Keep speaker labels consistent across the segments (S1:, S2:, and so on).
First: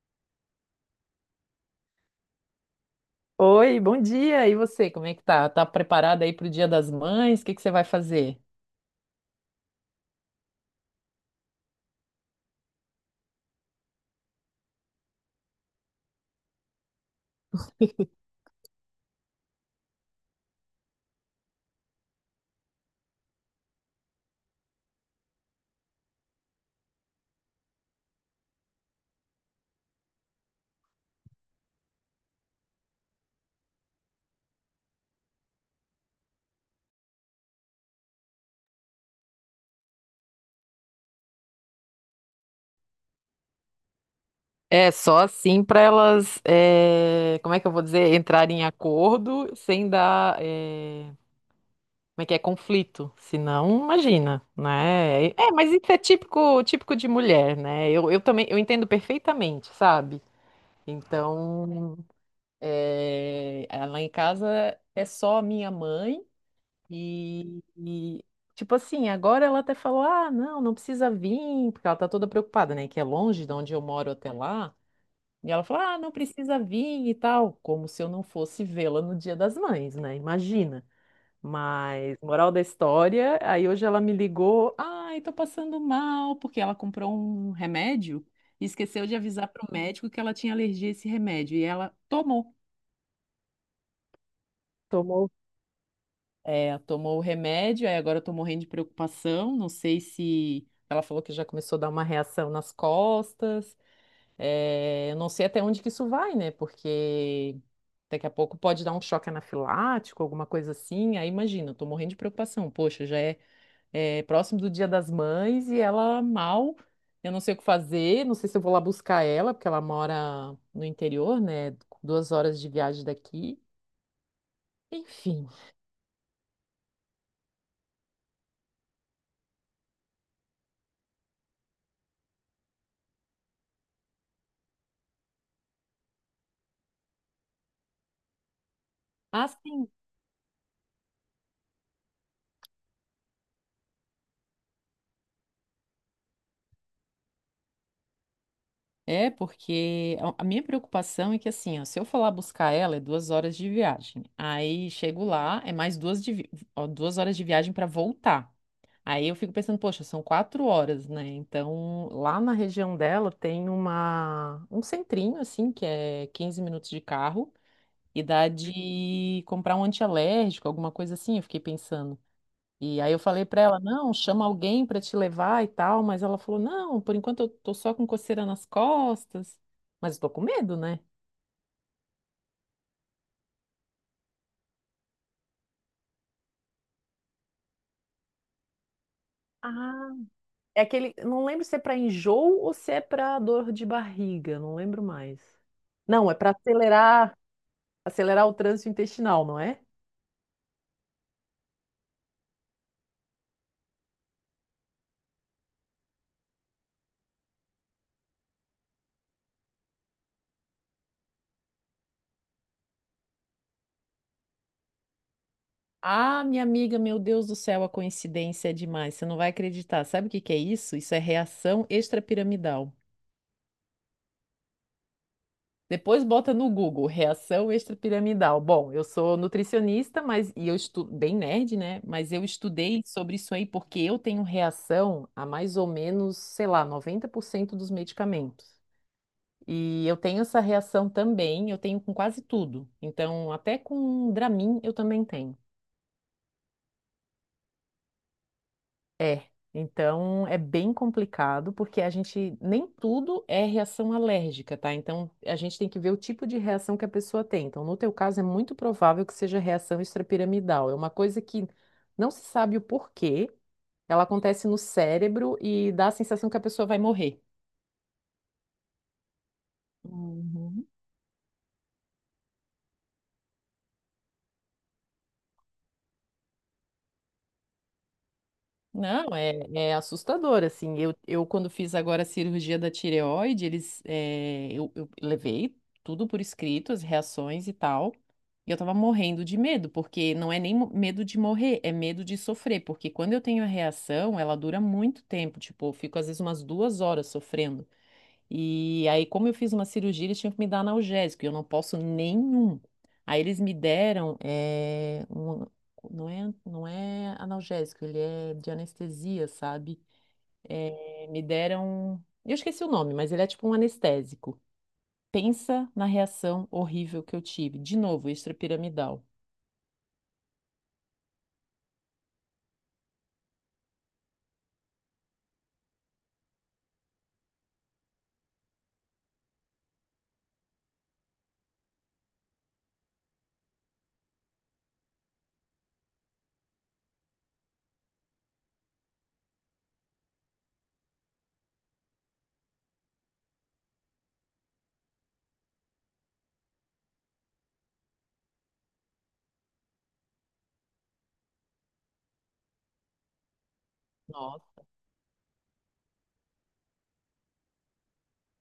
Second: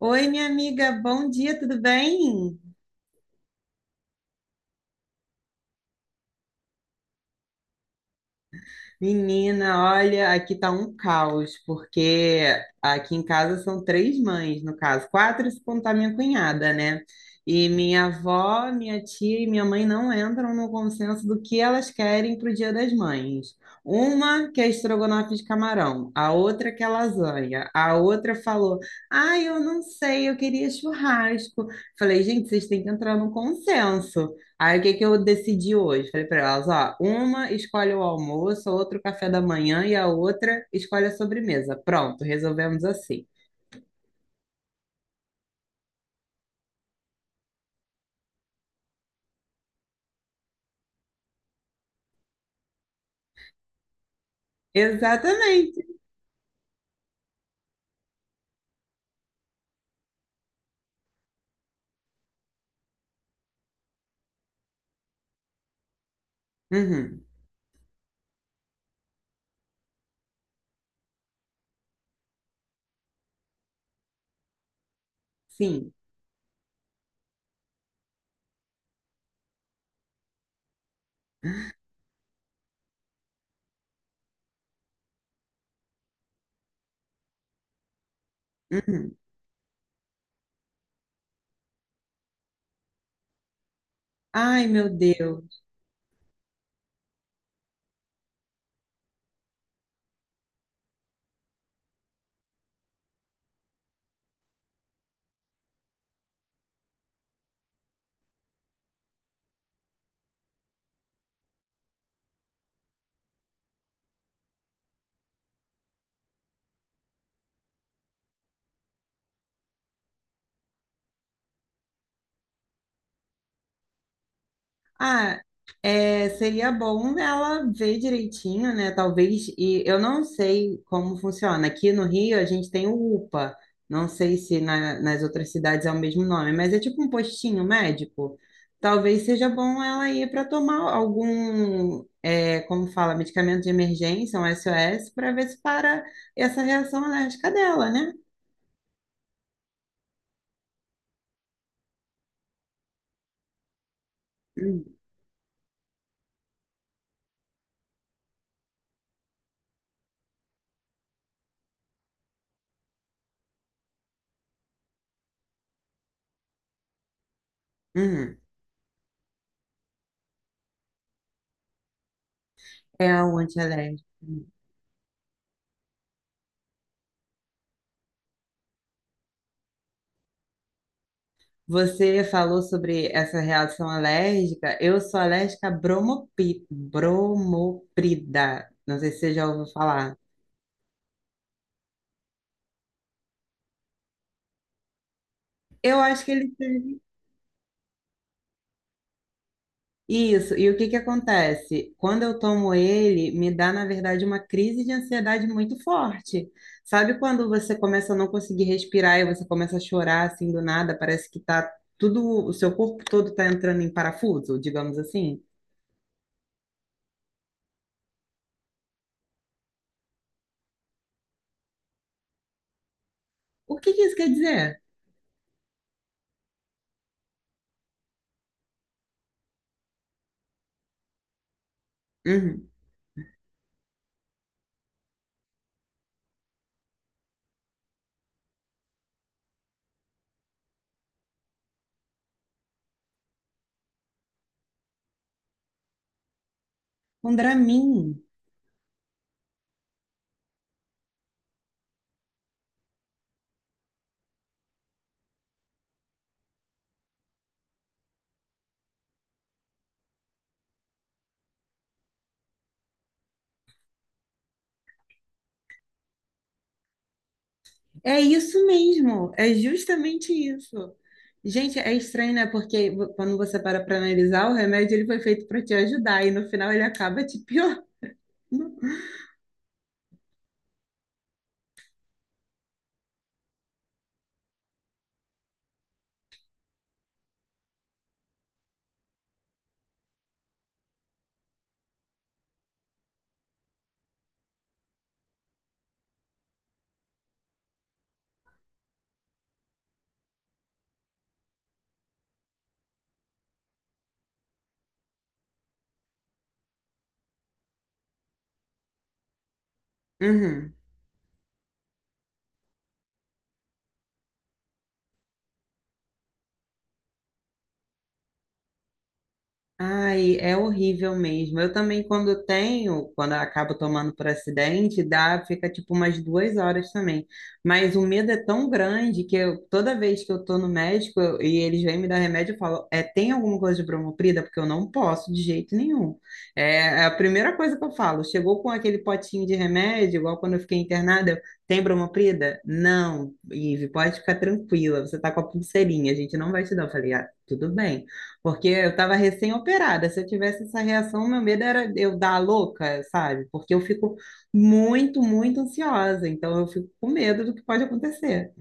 S1: Oi, minha amiga, bom dia, tudo bem?
S2: Oi, bom dia. E você, como é que tá? Tá preparada aí pro Dia das Mães? O que que você vai fazer?
S1: Menina, olha, aqui tá um caos, porque aqui em casa são três mães, no caso, quatro se contar minha cunhada, né? E minha avó, minha tia e minha mãe não entram no consenso do que elas querem pro Dia das Mães. Uma quer estrogonofe de camarão, a outra quer lasanha, a outra falou: "Ah, eu não sei, eu queria churrasco". Falei: "Gente, vocês têm que entrar no consenso". Aí o que que eu decidi hoje? Falei para elas, ó, uma escolhe o almoço, a outra o café da manhã e a outra escolhe a sobremesa. Pronto, resolvemos assim.
S2: É só assim para elas, como é que eu vou dizer, entrarem em acordo sem dar, como é que é, conflito. Senão, imagina, né? É, mas
S1: Exatamente.
S2: isso é típico, típico de mulher, né? Eu também, eu entendo perfeitamente, sabe? Então, lá em casa é só a minha mãe.
S1: Uhum.
S2: E, e, tipo assim, agora ela até falou: ah, não, não precisa vir, porque ela tá toda preocupada, né? Que é longe de onde eu moro até lá. E ela falou:
S1: Sim.
S2: ah, não precisa vir e tal, como se eu não fosse vê-la no Dia das Mães, né? Imagina. Mas, moral da história, aí hoje ela me ligou: ai, tô passando mal, porque ela comprou um remédio e esqueceu de
S1: Uhum.
S2: avisar pro médico que ela tinha alergia a esse remédio. E ela tomou.
S1: Ai, meu
S2: Tomou.
S1: Deus.
S2: É, tomou o remédio, aí agora eu tô morrendo de preocupação. Não sei se ela falou que já começou a dar uma reação nas costas. É, eu não sei até onde que isso vai, né? Porque daqui a pouco pode dar um choque anafilático, alguma coisa assim. Aí imagina, eu tô morrendo de preocupação. Poxa, já é, é próximo do Dia das Mães e ela mal. Eu não sei o que fazer, não sei se eu vou lá buscar ela, porque ela mora no interior, né? 2 horas de viagem daqui.
S1: Ah,
S2: Enfim.
S1: é, seria bom ela ver direitinho, né? Talvez, e eu não sei como funciona. Aqui no Rio a gente tem o UPA, não sei se nas outras cidades é o mesmo nome, mas é tipo um postinho médico. Talvez seja bom
S2: Assim,
S1: ela ir para tomar algum, como fala, medicamento de emergência, um SOS, para ver se para essa reação alérgica dela, né?
S2: é, porque a minha preocupação é que, assim, ó, se eu for lá buscar ela, é 2 horas de viagem.
S1: Hum,
S2: Aí chego lá, é mais duas, de ó, 2 horas de viagem para voltar. Aí eu fico pensando, poxa, são quatro horas, né? Então, lá na região dela tem uma, um centrinho, assim, que é 15 minutos de carro, e
S1: hum.
S2: dá de comprar um antialérgico, alguma coisa assim, eu fiquei pensando. E
S1: É
S2: aí eu
S1: o
S2: falei pra ela, não, chama
S1: antialérgico.
S2: alguém pra te levar e tal, mas ela falou, não, por enquanto eu tô só com coceira nas costas, mas eu tô com medo, né?
S1: Você falou sobre essa reação alérgica. Eu sou alérgica a bromoprida. Não sei se você já ouviu
S2: Ah,
S1: falar.
S2: é aquele. Não lembro se é para enjoo ou se é para dor de barriga, não lembro mais.
S1: Eu acho
S2: Não,
S1: que
S2: é para
S1: ele.
S2: acelerar, acelerar o trânsito intestinal, não é?
S1: Isso. E o que que acontece? Quando eu tomo ele, me dá, na verdade, uma crise de ansiedade muito forte. Sabe quando você começa a não conseguir respirar e você começa a chorar assim do nada? Parece que tá tudo, o seu corpo todo tá entrando em parafuso, digamos assim.
S2: Ah, minha amiga, meu Deus do céu, a coincidência é demais, você não vai acreditar. Sabe o que que é isso? Isso é reação extrapiramidal.
S1: O que que isso quer dizer?
S2: Depois bota no Google, reação extrapiramidal. Bom, eu sou nutricionista, mas e eu estudo bem nerd, né? Mas eu
S1: Uhum.
S2: estudei sobre isso aí porque eu tenho reação a mais ou menos, sei lá, 90% dos medicamentos. E eu tenho essa reação também, eu tenho com quase tudo. Então, até com Dramin eu também tenho.
S1: Um Dramin.
S2: É, então é bem complicado, porque a gente nem tudo é reação alérgica, tá? Então a gente tem que ver o tipo de reação que a pessoa tem. Então, no teu caso, é muito provável que seja reação extrapiramidal. É uma coisa que não se sabe o porquê, ela acontece no cérebro e dá a sensação que a pessoa vai morrer.
S1: É isso mesmo, é justamente
S2: Uhum.
S1: isso. Gente, é estranho, né? Porque quando você para para analisar, o remédio ele foi feito para te ajudar e no final ele acaba te piorando.
S2: Não, é, é assustador, assim, eu quando fiz agora a cirurgia da tireoide, eles, eh, eu levei tudo por escrito, as reações e tal, e eu tava morrendo de medo, porque não é nem medo de morrer, é medo de sofrer, porque quando eu tenho a reação, ela dura muito tempo, tipo, eu fico às vezes umas 2 horas sofrendo, e aí, como eu fiz uma cirurgia, eles tinham que me dar analgésico, e eu não posso nenhum. Aí eles me deram, não é, não é analgésico, ele é de anestesia, sabe?
S1: Uhum.
S2: Me deram, eu esqueci o nome, mas ele é tipo um anestésico. Pensa na reação horrível que eu tive. De novo, extrapiramidal.
S1: Ai, é horrível mesmo. Eu também, quando tenho, quando eu acabo tomando por acidente, dá, fica tipo umas duas horas também. Mas o medo é tão grande que eu, toda vez que eu tô no médico e eles vêm me dar remédio, eu falo, é, tem alguma coisa de bromoprida? Porque eu não posso de jeito nenhum. É, é a primeira coisa que eu falo. Chegou com aquele potinho de remédio, igual quando eu fiquei internada, eu, tem bromoprida? Não, Ive, pode ficar tranquila, você tá com a pulseirinha, a gente não vai te dar. Eu falei, ah, tudo bem. Porque eu estava recém-operada. Se eu tivesse essa reação, meu medo era eu dar a louca, sabe? Porque eu fico muito, muito ansiosa. Então eu fico com medo do que pode acontecer.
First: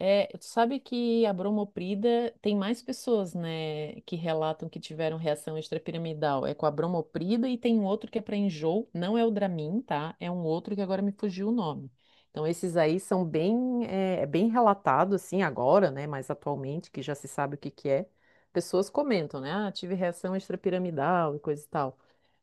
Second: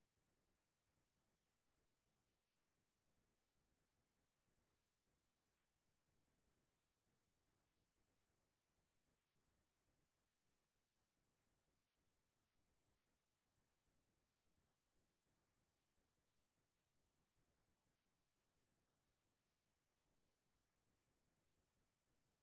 S2: É, tu sabe que a bromoprida tem mais pessoas, né, que relatam que tiveram reação extrapiramidal. É com a bromoprida e tem um outro que é para enjoo, não é o Dramin, tá? É um outro que agora me fugiu o nome. Então esses aí são bem, é, bem relatados assim agora, né, mais atualmente, que já se sabe o que que é. Pessoas comentam, né? Ah, tive reação extrapiramidal e coisa e tal.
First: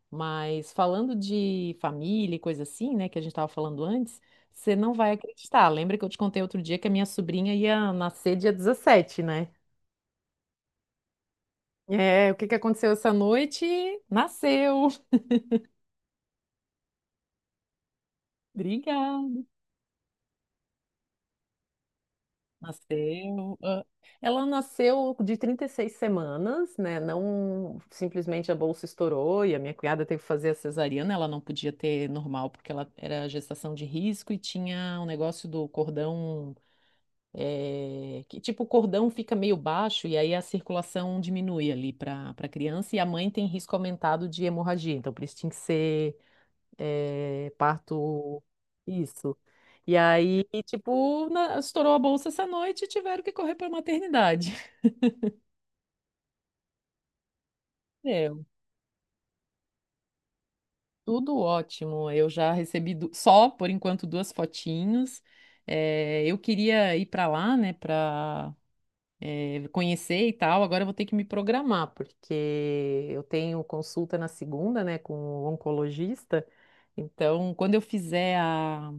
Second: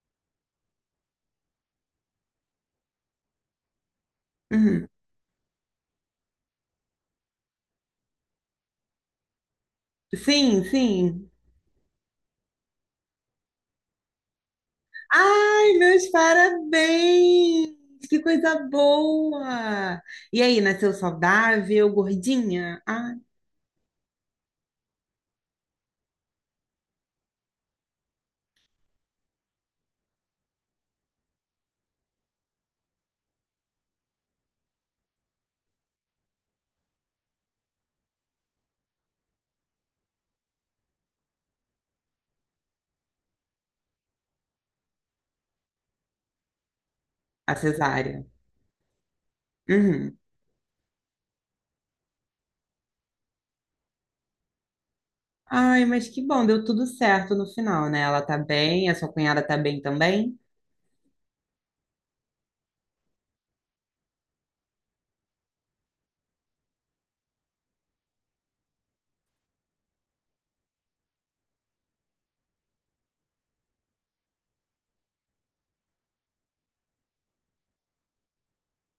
S2: Mas falando de família e coisa assim, né, que a gente estava falando antes, você
S1: Uhum.
S2: não vai acreditar. Lembra que eu te contei outro dia que a minha sobrinha ia nascer dia 17, né?
S1: Sim, sim.
S2: É, o que que aconteceu essa noite? Nasceu.
S1: Ai, meus parabéns! Que coisa
S2: Obrigada.
S1: boa! E aí, nasceu saudável, gordinha? Ah,
S2: Nasceu. Ah, ela nasceu de 36 semanas, né? Não simplesmente a bolsa estourou e a minha cunhada teve que fazer a cesariana, ela não podia ter normal porque ela era gestação de risco e tinha um negócio do cordão, que tipo o cordão fica meio baixo e aí a circulação diminui ali para a criança e a mãe tem risco aumentado de hemorragia. Então, por isso tinha que ser
S1: a cesárea.
S2: parto. Isso. E
S1: Uhum.
S2: aí, tipo, estourou a bolsa essa noite e tiveram que correr para a maternidade.
S1: Ai, mas que bom, deu tudo certo no final, né? Ela tá
S2: Meu,
S1: bem, a sua cunhada tá bem também?
S2: tudo ótimo. Eu já recebi só, por enquanto, duas fotinhos. Eu queria ir para lá, né, para conhecer e tal, agora eu vou ter que me programar, porque eu tenho consulta na segunda, né, com o oncologista. Então, quando eu fizer a,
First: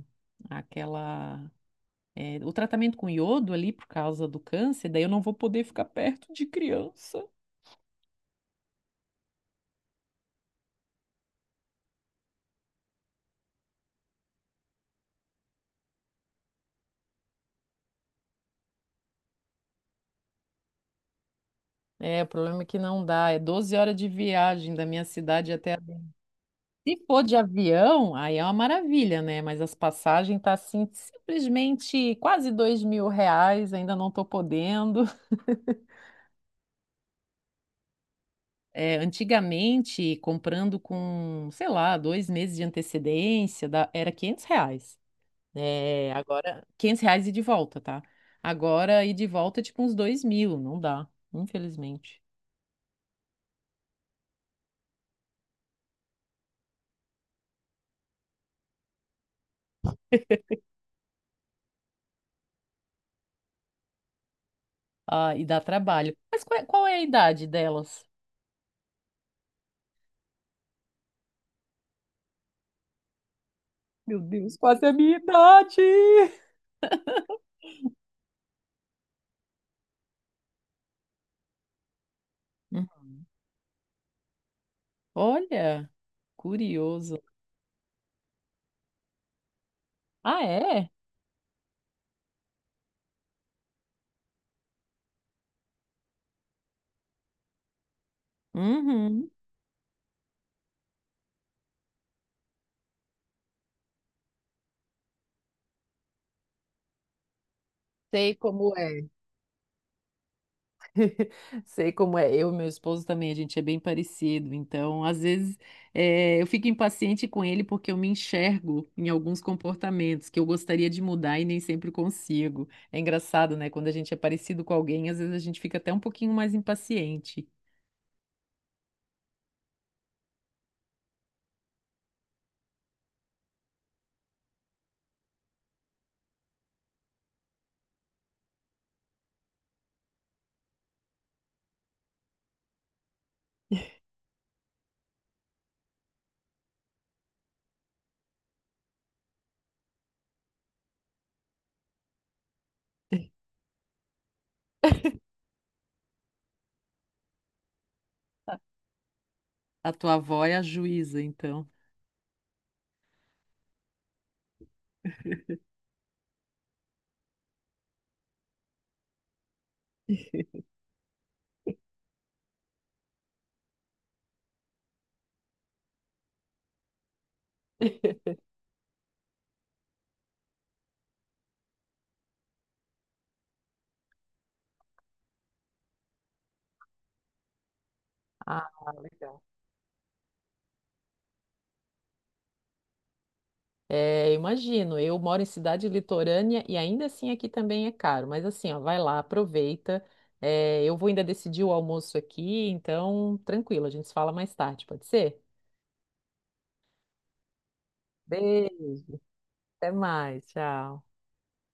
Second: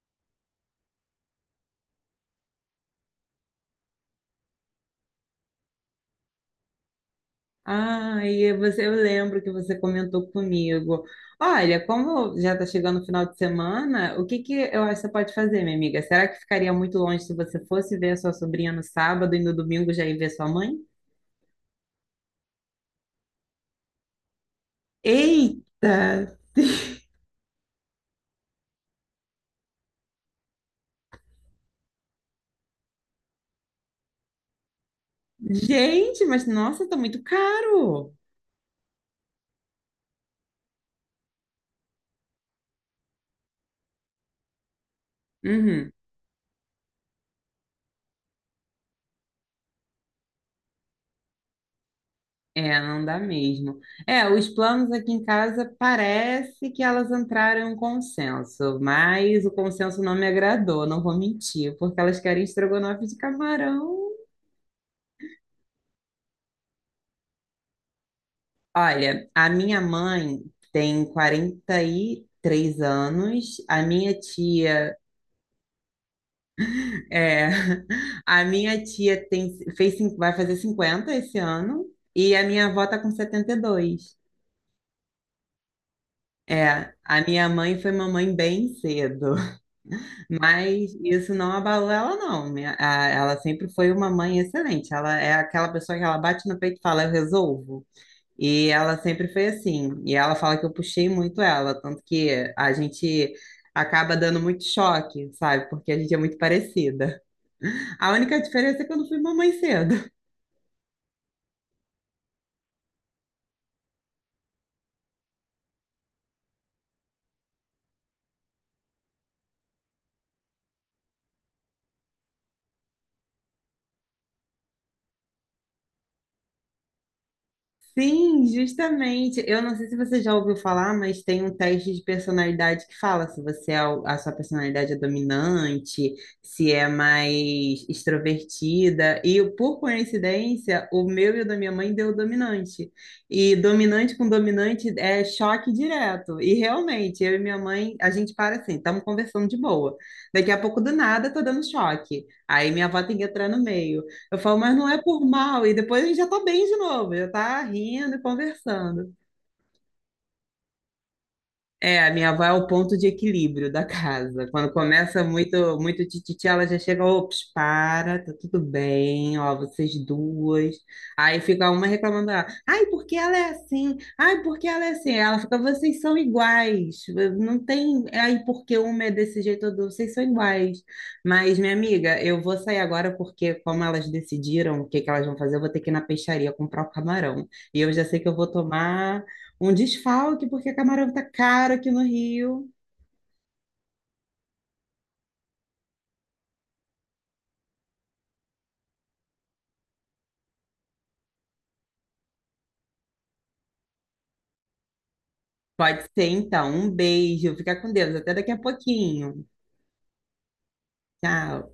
S2: aquela, o tratamento com iodo ali por causa do câncer, daí eu não vou poder ficar perto de criança.
S1: Ah, e você, eu lembro que você comentou comigo. Olha, como já está chegando o final de semana, o que que eu acho que você pode fazer, minha amiga? Será que ficaria muito longe se você fosse ver a sua sobrinha no sábado e no domingo já ir ver sua mãe?
S2: É, o problema é que não dá, é 12 horas de viagem da minha cidade até a...
S1: Eita!
S2: Se for de avião, aí é uma maravilha, né? Mas as passagens tá assim, simplesmente quase R$ 2.000, ainda não tô podendo.
S1: Gente, mas nossa, tá muito caro!
S2: É, antigamente, comprando com, sei lá, dois meses de antecedência, era R$ 500.
S1: Uhum.
S2: É, agora, R$ 500 e de volta, tá? Agora, e de volta, é tipo uns 2.000, não dá, infelizmente.
S1: É, não dá mesmo. É, os planos aqui em casa parece que elas entraram em um consenso, mas o consenso não me agradou, não vou mentir, porque elas querem estrogonofe de camarão.
S2: Ah, e dá trabalho. Mas qual é a idade delas?
S1: Olha, a minha mãe tem 43 anos, a minha
S2: Meu Deus, quase a
S1: tia
S2: minha idade!
S1: é, a minha tia vai fazer 50 esse ano e a minha avó
S2: Hum.
S1: tá com 72.
S2: Olha,
S1: É, a
S2: curioso.
S1: minha mãe foi mamãe bem cedo.
S2: Ah,
S1: Mas
S2: é?
S1: isso não abalou ela, não. Ela sempre foi uma mãe excelente. Ela é aquela pessoa que ela bate no peito e fala, eu resolvo. E ela sempre
S2: Uhum.
S1: foi assim. E ela fala que eu puxei muito ela, tanto que a gente acaba dando muito choque, sabe? Porque a gente é muito parecida. A
S2: Sei
S1: única
S2: como
S1: diferença é que eu
S2: é.
S1: não fui mamãe cedo.
S2: Sei como é. Eu e meu esposo também, a gente é bem parecido. Então, às vezes, eu fico impaciente com ele porque eu me enxergo em alguns comportamentos que eu gostaria de mudar e nem sempre consigo. É engraçado, né? Quando a gente é parecido com alguém, às vezes a gente fica até um pouquinho mais impaciente.
S1: Sim, justamente. Eu não sei se você já ouviu falar, mas tem um teste de personalidade que fala se a sua personalidade é dominante, se é mais extrovertida. E por coincidência, o meu e o da minha mãe deu dominante. E dominante com dominante é choque direto. E realmente, eu e minha mãe, a gente para assim, estamos conversando de boa. Daqui a pouco do nada, tô dando choque. Aí minha avó tem que entrar no meio. Eu falo, mas não é por mal. E depois a gente já tá bem de novo, já tá rindo e conversando.
S2: A tua avó é a juíza, então.
S1: É, a minha avó é o ponto de equilíbrio da casa. Quando começa muito, muito tititi, ela já chega, ops, para, tá tudo bem, ó, vocês duas. Aí fica uma reclamando dela. Ai, porque ela é assim? Ai, porque ela é assim? Ela fica, vocês são iguais. Não tem, ai, porque uma é desse jeito, vocês são iguais. Mas, minha amiga, eu vou sair agora porque, como elas decidiram o que que elas vão fazer, eu vou ter que ir na peixaria comprar o camarão. E eu já sei que eu vou
S2: Ah,
S1: tomar
S2: legal.
S1: um desfalque, porque camarão tá caro aqui no Rio.
S2: É, imagino, eu moro em cidade litorânea e ainda assim aqui também é caro, mas assim, ó, vai lá, aproveita. É, eu vou ainda decidir o almoço aqui, então tranquilo, a gente se fala mais tarde, pode ser?
S1: Pode ser, então. Um beijo. Fica com Deus. Até daqui a
S2: Beijo,
S1: pouquinho.
S2: até mais, tchau.
S1: Tchau.